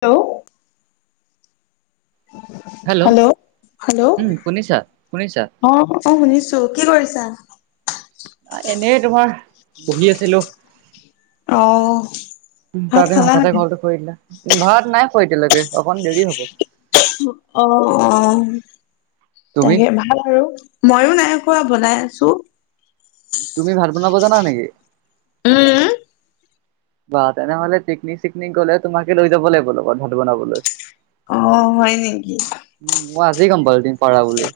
Hello hello hello উম শুনিছা শুনিছা অ', অ ', শুনিছো, কি কৰিছা? এনে তোমাৰ বহি আছিলো। অ তে ভাত তুমি খালা হঠাতে নাই? কলটো কৰিদিলা, ভাত নাই খোৱা এতিয়ালৈকে, অকণ দেৰি হব। অ', অ', তুমি তাকে ভাল আৰু। ময়ো নাই খোৱা, বনাই আছো। তুমি ভাত বনাব জানা নেকি? উম, বা তেনেহলে পিকনিক চিকনিক গ'লে, তোমাকে লৈ যাব লাগিব লগত ভাত বনাবলৈ। অ', হয়, নিকি? উম, মই আজি গম পালো তুমি পাৰা বুলি।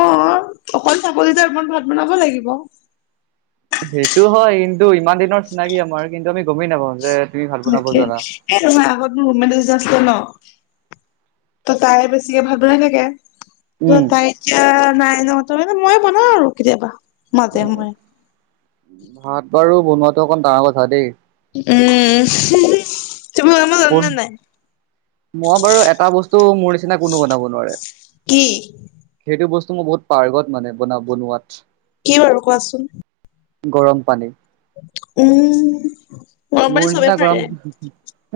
অ', অকল চাবলে যে মই ভাত বনাব লাগিব। সেইটো হয়, কিন্তু, ইমান দিনৰ চিনাকি আমাৰ কিন্তু আমি গমেই নাপাওঁ যে তুমি ভাত বনাব তাকে, জানা এ তোমাৰ আগত যে মোবাইল টো যে আছিলে ন। তাই বেচেৰীয়ে ভাত বনাই থাকে। ত উম তাই এতিয়া নাই ন? তাৰ কাৰণে মানে মই বনাও আৰু কেতিয়াবা মাজে সময়ে। ভাত বাৰু বনোৱাটো অকণ ডাঙৰ কথা দেই। উম, উম। হুহো। [inaudible] মই বাৰু এটা বস্তু মোৰ নিচিনা কোনো বনাব নোৱাৰে। কি? সেইটো বস্তু মই বহুত পাৰ্গত মানে বনা-বনোৱাত! কি বাৰু কোৱাচোন? গৰম পানী। উম। গৰম মোৰ পানী চবে নিচিনা পাৰে। গৰম,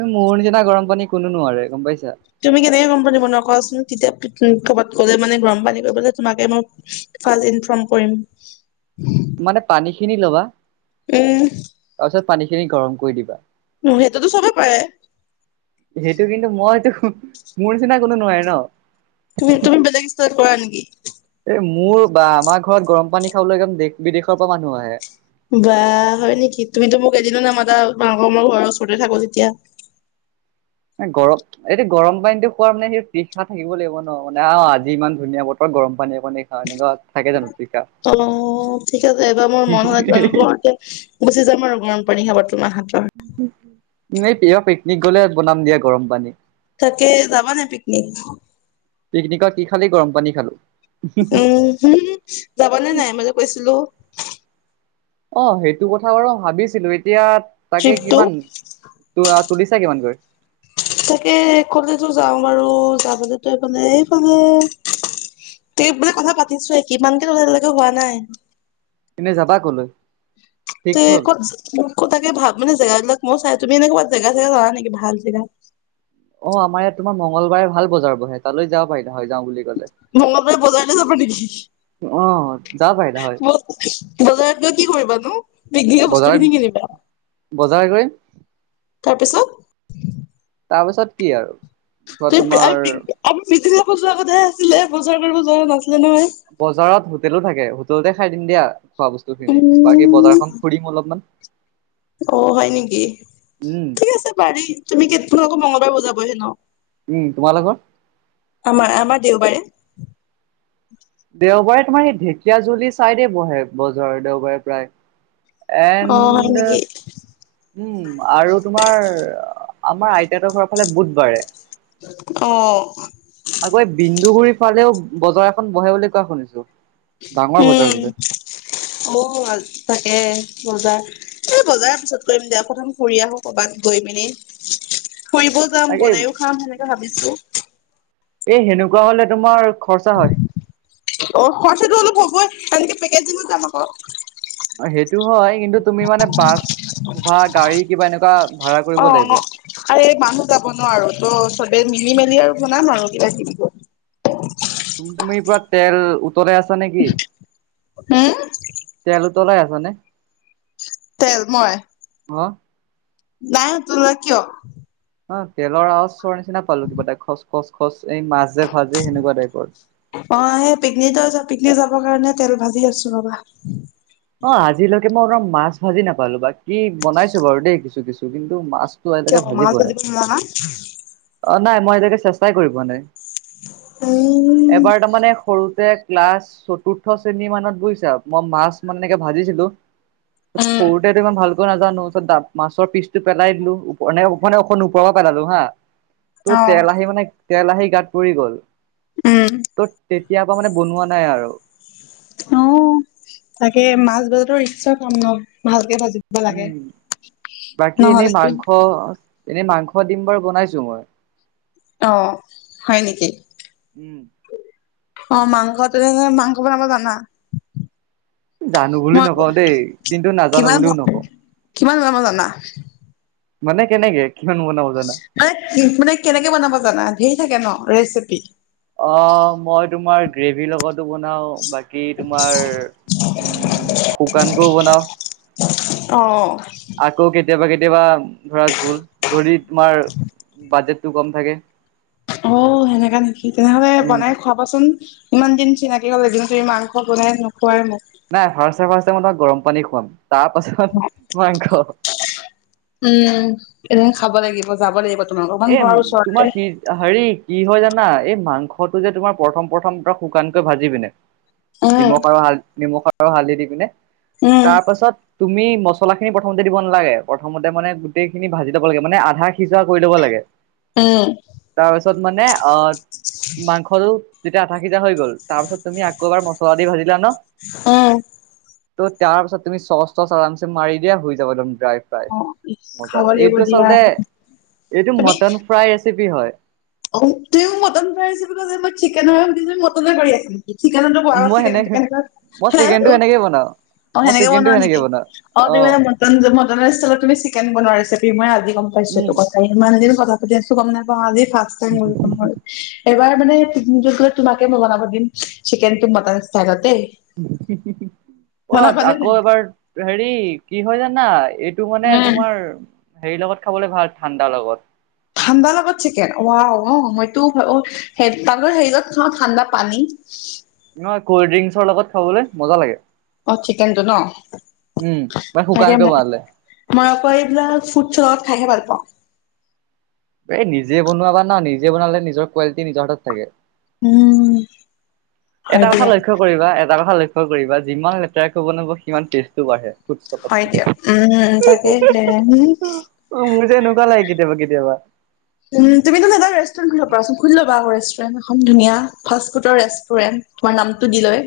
মোৰ নিচিনা গৰম পানী কোনো নোৱাৰে গম পাইছা। তুমি কেনেকে গৰম পানী বনোৱা কোৱাচোন! তেতিয়া, ক-ক'বাত গ'লে মানে গৰম পানী কৰিবলে তোমাকে মই আজি ইনফৰ্ম কৰিম! মানে পানী খিনি ল'বা উম। তাৰপিছত পানী খিনি গৰম কৰি দিবা! উম, সেইটোতো চবে পাৰে? সেইটো কিন্তু মইতো, মোৰ নিচিনা কোনো নোৱাৰে ন? তুমি-তুমি, বেলেগ ইষ্টাইল কৰা নেকি? এই মোৰ বা আমাৰ ঘৰত গৰম পানী খাবলৈ একদম দেশ বিদেশৰ পৰা মানুহ আহে। বা! হয় নেকি? তুমিতো মোক এদিনো নামাতা, তোমালোকৰ মই ঘৰৰ ওচৰতে থাকো যেতিয়া। এ গৰ এইটো গৰম পানীটো খোৱাৰ মানে সেইটো বিখ্যাত থাকিব লাগিব ন? মানে, অ' আজি ইমান ধুনীয়া বতৰ গৰম পানী অকণে খাওঁ। থাকে জানো [inaudible] অ', ঠিক আছে। এইবাৰ মোৰ মাহত জন্ম হওঁতে গুচি যাম আৰু গৰম পানী খাব তোমাৰ হাতৰ। উম, এনে দিয়া পিকনিক গ'লে বনাম দিয়া গৰম পানী। তাকে, যাবা নে পিকনিক? পিকনিকত কি খালি, গৰম পানী খালোঁ। এই কি যাবা নে নাই মই যে কৈছিলো? অঁ সেইটো কথা বাৰু ভাবিছিলো এতিয়া তাকে ট্ৰিপটো? কিমান ত আ তুলিছা কিমান কৈ? তাকে কলেজো যাওঁ বাৰু যাবলৈতো [unintelligible] এইফালে তুলিবলৈ কথা পাতিছোহে কিমান কে তুলিম এতিয়ালৈকে হোৱা নাই। এনেই যাবা কলৈ? তে ফিক্স হ'ল কত মোক ক তাকে ভ মানে জেগাবিলাক মই চাই তুমি এনেক ক'বাত জেগা চেগা জানা নেকি ভাল জেগা? অ', আমাৰ ইয়াত তোমাৰ, মংগলবাৰে ভাল বজাৰ বহে, তালৈ যাব পাৰিলা হয়, যাওঁ বুলি। ক'লে মঙলবাৰে বজালে যাব নেকি? অ যাব পাৰিলা হয় বজাৰত গৈ কি কৰিবা নো, [unintelligible] বজাৰ বস্তু খিনি কিনিবা বজাৰ কৰিম তাৰপিছত তাৰপিছত কি আৰু ধৰা আ তোমাৰ মিটিংগাব যোৱা কথা আছিলে বজাৰ কৰিব যোৱা নাছিলে নহয় বজাৰত হোটেলো থাকে। হোটেলতে খাই দিম দিয়া খোৱা বস্তু খিনি। বাকী উম বজাৰখন খুৰিম অলপমান। অ হয় নেকি? উম ঠিক আছে পাৰি তুমি কেই আকৌ মঙগলবাৰে বুজাব হে ন? উম, তোমালোকৰ। আমাৰ আমাৰ দেওবাৰে। দেওবাৰে তোমাৰ সেই ঢেকীয়াজুলি চাইডে বহে বজাৰৰ দেওবাৰে প্ৰায়। অ হয় নেকি [unintelligible] উম আৰু তোমাৰ আমাৰ আইতাহতৰ ঘৰৰ ফালে বুধবাৰে। অ আকৌ এই, বিন্দুগুৰি ফালেও, বজাৰ এখন বহে বুলি কোৱা শুনিছোঁ। উম, [unintelligible] তাকে বজাৰ। এই বজাৰ পিছত কৰিম দিয়া প্ৰথম ফুৰি আহো কবাত গৈ মেলি ফুৰিব যাম তাকে বনাইও এই খাম সেনেকে ভাবিছো। এ সেনেকুৱা হলে তোমাৰ খৰচা হয় অ খৰচাটো অলপ হ'বই এনেকে পেকেজিঙত যাম আকৌ। সেইটো হয়। কিন্তু তুমি মানে বাছ বা গাড়ী কিবা এনেকুৱাঁ ভাড়া কৰিব অ লাগিব। অ আৰে মানুহ যাব ন আৰু ত' চবে মিলি মেলি আৰু বনাম আৰু কিবা কিবি কৈ। তুমটুমৰিৰ পৰা তেল উতলাই আছা নেকি? হম তেল উতলাই আছা নে? তেল মই হ নাই তোলা কিয়? [unintelligible] অ তেলৰ আৱজ চৰ নিচিনা পালোঁ কিবা এটা খচ খচ খচ এই মাছ যে ভাজে সেনেকুৱা টাইপৰ অ সেই পিকনিত পিকনিক যাবৰ কাৰণে তেল ভাজি আছো ৰবা। অ আজিলৈকে মই তোমাৰ মাছ ভাজি নাপালো বাকী বনাইছো বাৰু দেই কিছু কিছু কিন্তু মাছ কিয় মাছ ভাজিব নোৱাৰা অ নাই মই এতিয়াকে চেষ্টাই কৰি পোৱা নাই উম এবাৰ তাৰমানে সৰুতে ক্লাছ চতুৰ্থ শ্ৰেণী মানত বুজিছা মই মাছ মানে এনেকে ভাজিছিলোঁ উম সৰুতেতো ইমান ভালকৈ নাজানো তাৰপাছত ডা মাছৰ পিচটো পেলাই দিলোঁ ওপৰ নে মানে এনে অকণ ওপৰৰ পৰা পেলালো হা। ত' অ তেল আহি মানে, তেল আহি গাত পৰি গ'ল, উম ত' তে তেতিয়া পৰা মানে বনোৱা নাই আৰু। অ' তাকে, মাছ ভাজটো ৰিস্কৰ কাম ন। ভালকে ভাজি উম, বাকী এনেই নহ'লেতো মাংস এনে মাংস দিম বাৰু বনাইছো মই। অহ' হয় নেকি? উম। অ' মাংস তেনে, মাংস বনাব জানা? জানো বুলি মই নকওঁ দেই, কিন্তু নাজানো কিমান বুলিও নকওঁ। কিমান বনাব জানা? মানে কেনেকে কিমান বনাব জানা। মানে কি কোনে কেনেকে বনাব জানা, ধেই থাকে ন ৰেচিপি। অ' মই তোমাৰ গ্ৰেভীৰ লগতো বনাও বা কী তোমাৰ উম শুকানকৈও বনাও। অ', আকৌ কেতিয়াবা কেতিয়াবা ধৰা জোল যদি, তোমাৰ বাজেটটো কম থাকে। অ' সেনেকা নেকি, তেনে হ'লে উম বনাই খুৱা কচোন, ইমান দিন চিনাকি হ'ল এদিনো তুমি মাংস বনাই নোখুৱাই মোক। নাই ফাষ্টে ফাষ্টে মই তোমাক গৰম পানী খোৱাম। তাৰ পাছত মাংস। উম। এদিন খাব লাগিব, যাব লাগিব, তোমাক অকমান এ ঘৰৰ তোমাৰ ওচৰতে। কি হেৰি কি হয় জানা, এই মাংসটো যে তোমাৰ প্ৰথম প্ৰথম ত শুকানকৈ ভাজি পিনে, উম, নিমখ আৰু হাল নিমখ আৰু হালধি দি পিনে, উম, তাৰপাছত তুমি মছলা খিনি প্ৰথমতে দিব নালাগে। প্ৰথমতে মানে গোটেইখিনি ভাজি থ'ব লাগে, মানে আধা সিজোৱা কৰি ল'ব লাগে। তাকে [unintelligible] উম। তাৰপাছত মানে আ মাংসতো, যেতিয়া আধা সিজা হৈ গ'ল, তাৰপাছত তুমি আকৌ এবাৰ মছলা দি ভাজিলা ন, উম। ত' তাৰ পাছত তুমি চচ তচ আৰাম চে মাৰি দিয়া হৈ যাব দম ড্ৰাই ফ্ৰাই। অ মজা খাব লাগিব এইটো দিয়া আচলতে এইটো মটন ফ্ৰাই ৰেচিপি হয়। অও। তুমিও মোক মটন ফ্ৰাই ৰেচিপি তো জানা মই চিকেনৰ হে সুধিছো, মটনৰ কৈ আছিল। চিকেনতো বোৱা মই চিকেন সেনেকে কেনে মই হে চিকেনটো সেনেকে বনাও অ মই সেনেকে চিকেনটো বনোৱা নেকি বনাও [unintelligible] অ তুমি মানে মটন মটনৰ ষ্টাইলত তুমি চিকেন বনোৱা ৰেচিপি মই আজি গম পাইছো উম এইটো কথা। ইমান দিন কথা পাতি আছো গম নাপাওঁ, আজি ফাষ্ট টাইম গম [unintelligible] এবাৰ মানে পিকনিকটো গ'লে তোমাকে মই বনাব দিম, চিকেনটো মটন ষ্টাইলত দেই। হিঃ হিঃ হিঃ। অ বনাবা নে নাই আকৌ এবাৰ হেৰি কি হয় জানা এই টো মানে তোমাৰ হেৰি লগত খাবলে ভাল ঠাণ্ডা লগত। ঠাণ্ডা লগত চিকেন ৱাও ৱাও, মইতো অ হেৰিত খাওঁ [unintelligible] ঠাণ্ডা পানী [inaudible] নহয় ক'ল্ড ড্ৰিংকছৰ লগত খাবলে মজা লাগে। অ চিকেনটো ন? উম মানে তাকে শুকানকে মই বনালে মই আকৌ এইবিলাক ফ্ৰুইটছৰ লগত খাইহে ভাল পাওঁ। এই নিজে বনাবা না, নিজে বনালে নিজৰ কোৱালিটি নিজৰ তাত থাকে। উম। হয় এটা কথা দিয়া লক্ষ্য কৰিবা, এটা কথা লক্ষ্য কৰিবা, যিমান লেতেৰাকৈ বনাব সিমান টেষ্টটো বাঢ়ে। ফুডষ্টকত হয় দিয়া, উম তাকে। অ মোৰ যে এনেকুৱা লাগে কেতিয়াবা কেতিয়াবা। উম, তুমিটো জানা ৰেষ্টুৰেণ্ট খুলি ল'ব পাৰাচোন, খুলি ল'বা আকৌ ৰেষ্টুৰেণ্ট এখন ধুনীয়া, ফাষ্ট ফুডৰ ৰেষ্টুৰেণ্ট। তোমাৰ নামটো দি লৈ।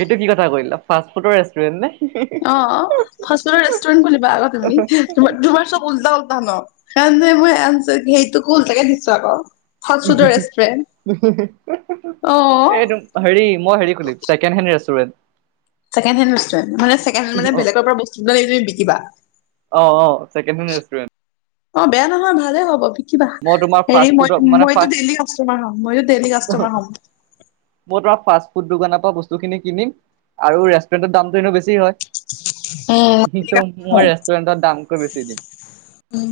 এইটো কি কথা কৈ দিলা, ফাষ্ট ফুডৰ ৰেষ্টুৰেণ্ট নে? অ। ফাষ্ট ফুডৰ ৰেষ্টুৰেণ্ট খুলিবা আকৌ তুমি। তোমাৰ তোমাৰ চব উল্টা পোল্টা ন সেইকাৰণে মই আনিছো সেইটোকো উল্টাকে দিছো আকৌ [unintelligible] ফুডৰ এইটো ৰেষ্টুৰেণ্ট হেৰি মই হেৰি অ খুলিম চাই কেন হেন ৰেষ্টুৰেণ্ট? ছেকেণ্ডহেন ৰেষ্টুৰেণ্ট। মানে ছেকেণ্ডহেন মানে বেলেগৰ পৰা বস্তু লৈ তুমি বিকিবা। অ ছেকেণ্ডহেন ৰেষ্টুৰেণ্ট। অ বেয়া নহয়, ভালে হ'ব। কিবা। মই তোমাৰ হেৰি ফাষ্ট মই ফুডৰ মানে ফাষ্ট মইতো ডেইলি কাষ্টমাৰ হ'ম, মইও ডেইলি কাষ্টমাৰ হ'ম। মই তোমাৰ ফাষ্ট ফুড দোকানৰ পৰা বস্তুখিনি কিনিম, আৰু ৰেষ্টুৰেণ্টত দামটো এনেও বেছি হয়। কিন্তু মই ৰেষ্টুৰেন্টত দামকৈ বেছি দিম। উম।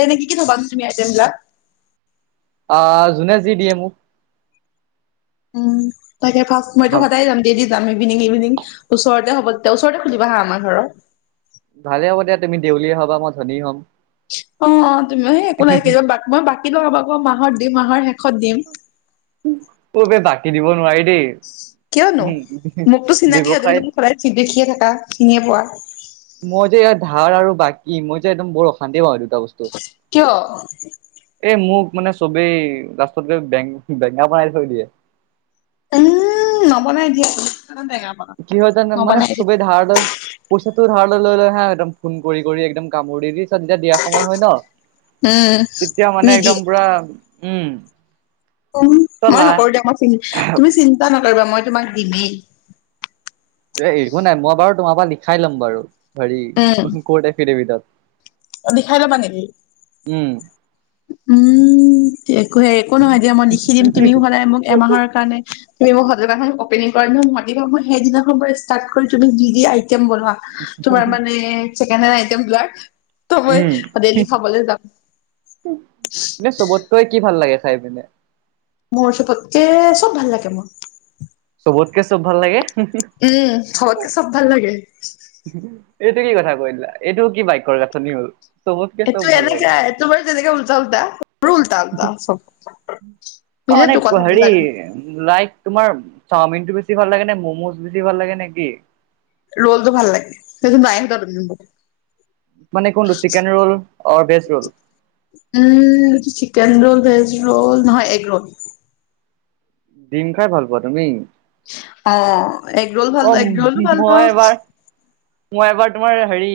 এনেই কি কি থ'বা তুমি আইটেম বিলাক? আ জোনে যি দিয়ে মোক। উম, তাকে ফাষ্ট মইতো ভাল সদায় যাম। ডেইলি যাম ইভিনং ইভিনং, ওচৰতে হ'ব তেতিয়া, ওচৰতে খুলিবা হা, আমাৰ ঘৰত। ভালে হ'ব দিয়া তুমি দেউলীয়া হ'বা মই ধনী হ'ম। অ' তুমি এ, একো নাই, কেই মই বাকী লগাম আকৌ মাহত দি মাহৰ শেষত দিম। কবে বাকী দিব নোৱাৰি কিয়নো দেই। মোকতো চিনাকি হয় তুমি মোক ব্যৱসায়ত সদায় দেখিয়ে থাকা, চিনিয়ে পোৱা। মই যে ইয়াৰ ধাৰ আৰু বাকী, মই যে একদম বৰ অশান্তি পাওঁ এই দুটা বস্তু। কিয়? এ, মোক মানে চবেই লাষ্টত গৈ বেং বেঙা বনাই থৈ দিয়ে। উ, নবনাই দিয়া [unintelligible] কি হয় জানা মানে নবনাই দিয়া। চবেই ধাৰ লয়। পইচাটো ধাৰলৈ লৈ হা, একদম ফোন কৰি একদম কামুৰ দি দি। ছত যেতিয়া দিয়া সময় হয় ন' উম তেতিয়া মানে নিদিয়ে একদম পুৰা, উম। উম, মই চলা নককৰোঁ দিয়া মই, তুমি চিন্তা নকৰিবা মই তোমাক দিমেই। দে একো নাই, মই বাৰু তোমাৰ পৰা লিখাই ল'ম বাৰু, হেৰি ক'র্ড এফডেভিটত। অ' লিখাই ল'বা নেকি? উম। উম, একোহে একো নহয় দিয়া, মই লিখি দিম তুমিও সদায় মোক এমাহৰ কাৰণে তুমি মোক [unintelligible] অপেনিং কৰাৰ দিনা মাতিবা মই সেইদিনা পৰা ষ্টাৰ্ট কৰি তুমি যি যি আইটেম বনোৱা। তোমাৰ মানে ছেকেণ্ড হেণ্ড আইটেমবিলাক। উম, এনে চবতকৈ কি ভাল লাগে খাই পিনে? মোৰ চবতকে, চব ভাল লাগে মোৰ। চবতকে চব ভাল লাগে? উম, চবতকে চব ভাল লাগে। এইটো কি কথা কৈ দিলা, এইটো কি বাক্যৰ গাঁথনি হ'ল। চবতকে চব এইটো ভাল এনেকে লাগে তোমাৰ যেনেকে উলটা উলটা মোৰো উলটা উলটা চব। মিলেতো অনেক হেৰি কথাবিলাক। লাইক তোমাৰ চাওমিনটো বেছি ভাল লাগে নে ম'ম'জ বেছি ভাল লাগে নে কি? ৰ'লটো ভাল লাগে, সেইটো [unintelligible] মানে কোনটো chicken roll or veg roll? উম, চিকেন ৰ'ল ভেজ ৰ'ল, নহয় এগ ৰ'ল। ডিম খাই ভাল পোৱা তুমি? অ, এগ ৰ'ল অ ভাল, এগ ৰ'লো ভাল মই পাওঁ। এবাৰ মই এবাৰ তোমাৰ হেৰি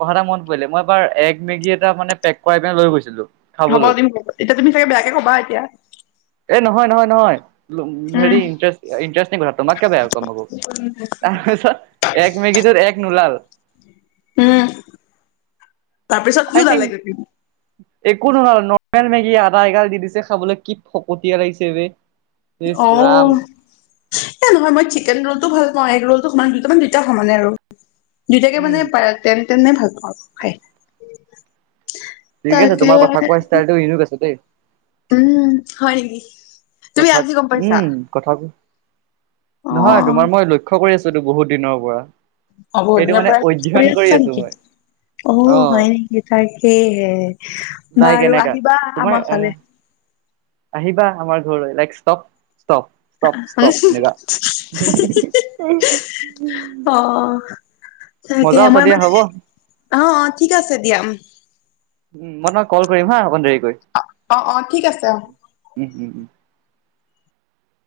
কথা এটা মনত পৰিলে মই এবাৰ এগ মেগী এটা মানে পেক কৰাই পনে লৈ গৈছিলোঁ হ'ব দিম, এতিয়া তুমি চাগে বেয়াকে ক'বা এতিয়া। এ, নহয় নহয় নহয় হেৰি উম ইটাৰেষ্ট কথা তোমাক কে বেয়া ক'ম আকৌ। তাৰপিছত এগ মেগীটোত এগ নোলাল। উম, তাৰপিছত আই কি থিংক উলালেগৈ? একো [unintelligible] নৰ্মেল মেগী আদা এগাল দি দিছে খাবলৈ, কি ফকতীয়া লাগিছে বে। ইচ ৰাম অ'। এ, নহয় মই চিকেন ৰ'লটো ভাল পাওঁ, এগ ৰ'লটো সমান দুট মান দুইটা সমানে আৰু। দুইটাকে উম মানে পা টেন টেনে ভাল পাওঁ খাই। ঠিক আছে তাকে তোমাৰ কথা কোৱা ষ্টাইলটো ইউনিক আছে দেই। উম, হয় নকি? কথাক উম, কথাবো, অ নহয় তোমাৰ মই ল লক্ষ্য কৰি আছোঁতো বহুত দিনৰ পৰা। অ, বহুত এইটো দিনৰ মানে পৰাই ইউজ অধ্যয়ন কৰি আছা আছো নেকি? মই অ, হয় নেকি, তাই হে লাইক বাৰু এনেকা আহিবা তোমাৰ আমাৰ আহ ফালে। আহিবা আমাৰ ঘৰলৈ, লাইক ষ্টপ, প [inaudible] অ, তাকে মজা আছে আমাৰ দিয়া মানে হ'ব অ, অ, ঠিক আছে দিয়া। উম, মই তোমাক কল কৰিম হা, অকণ দেৰিকৈ। অ, অ, অ, ঠিক আছে। অ, উম, উম, উম,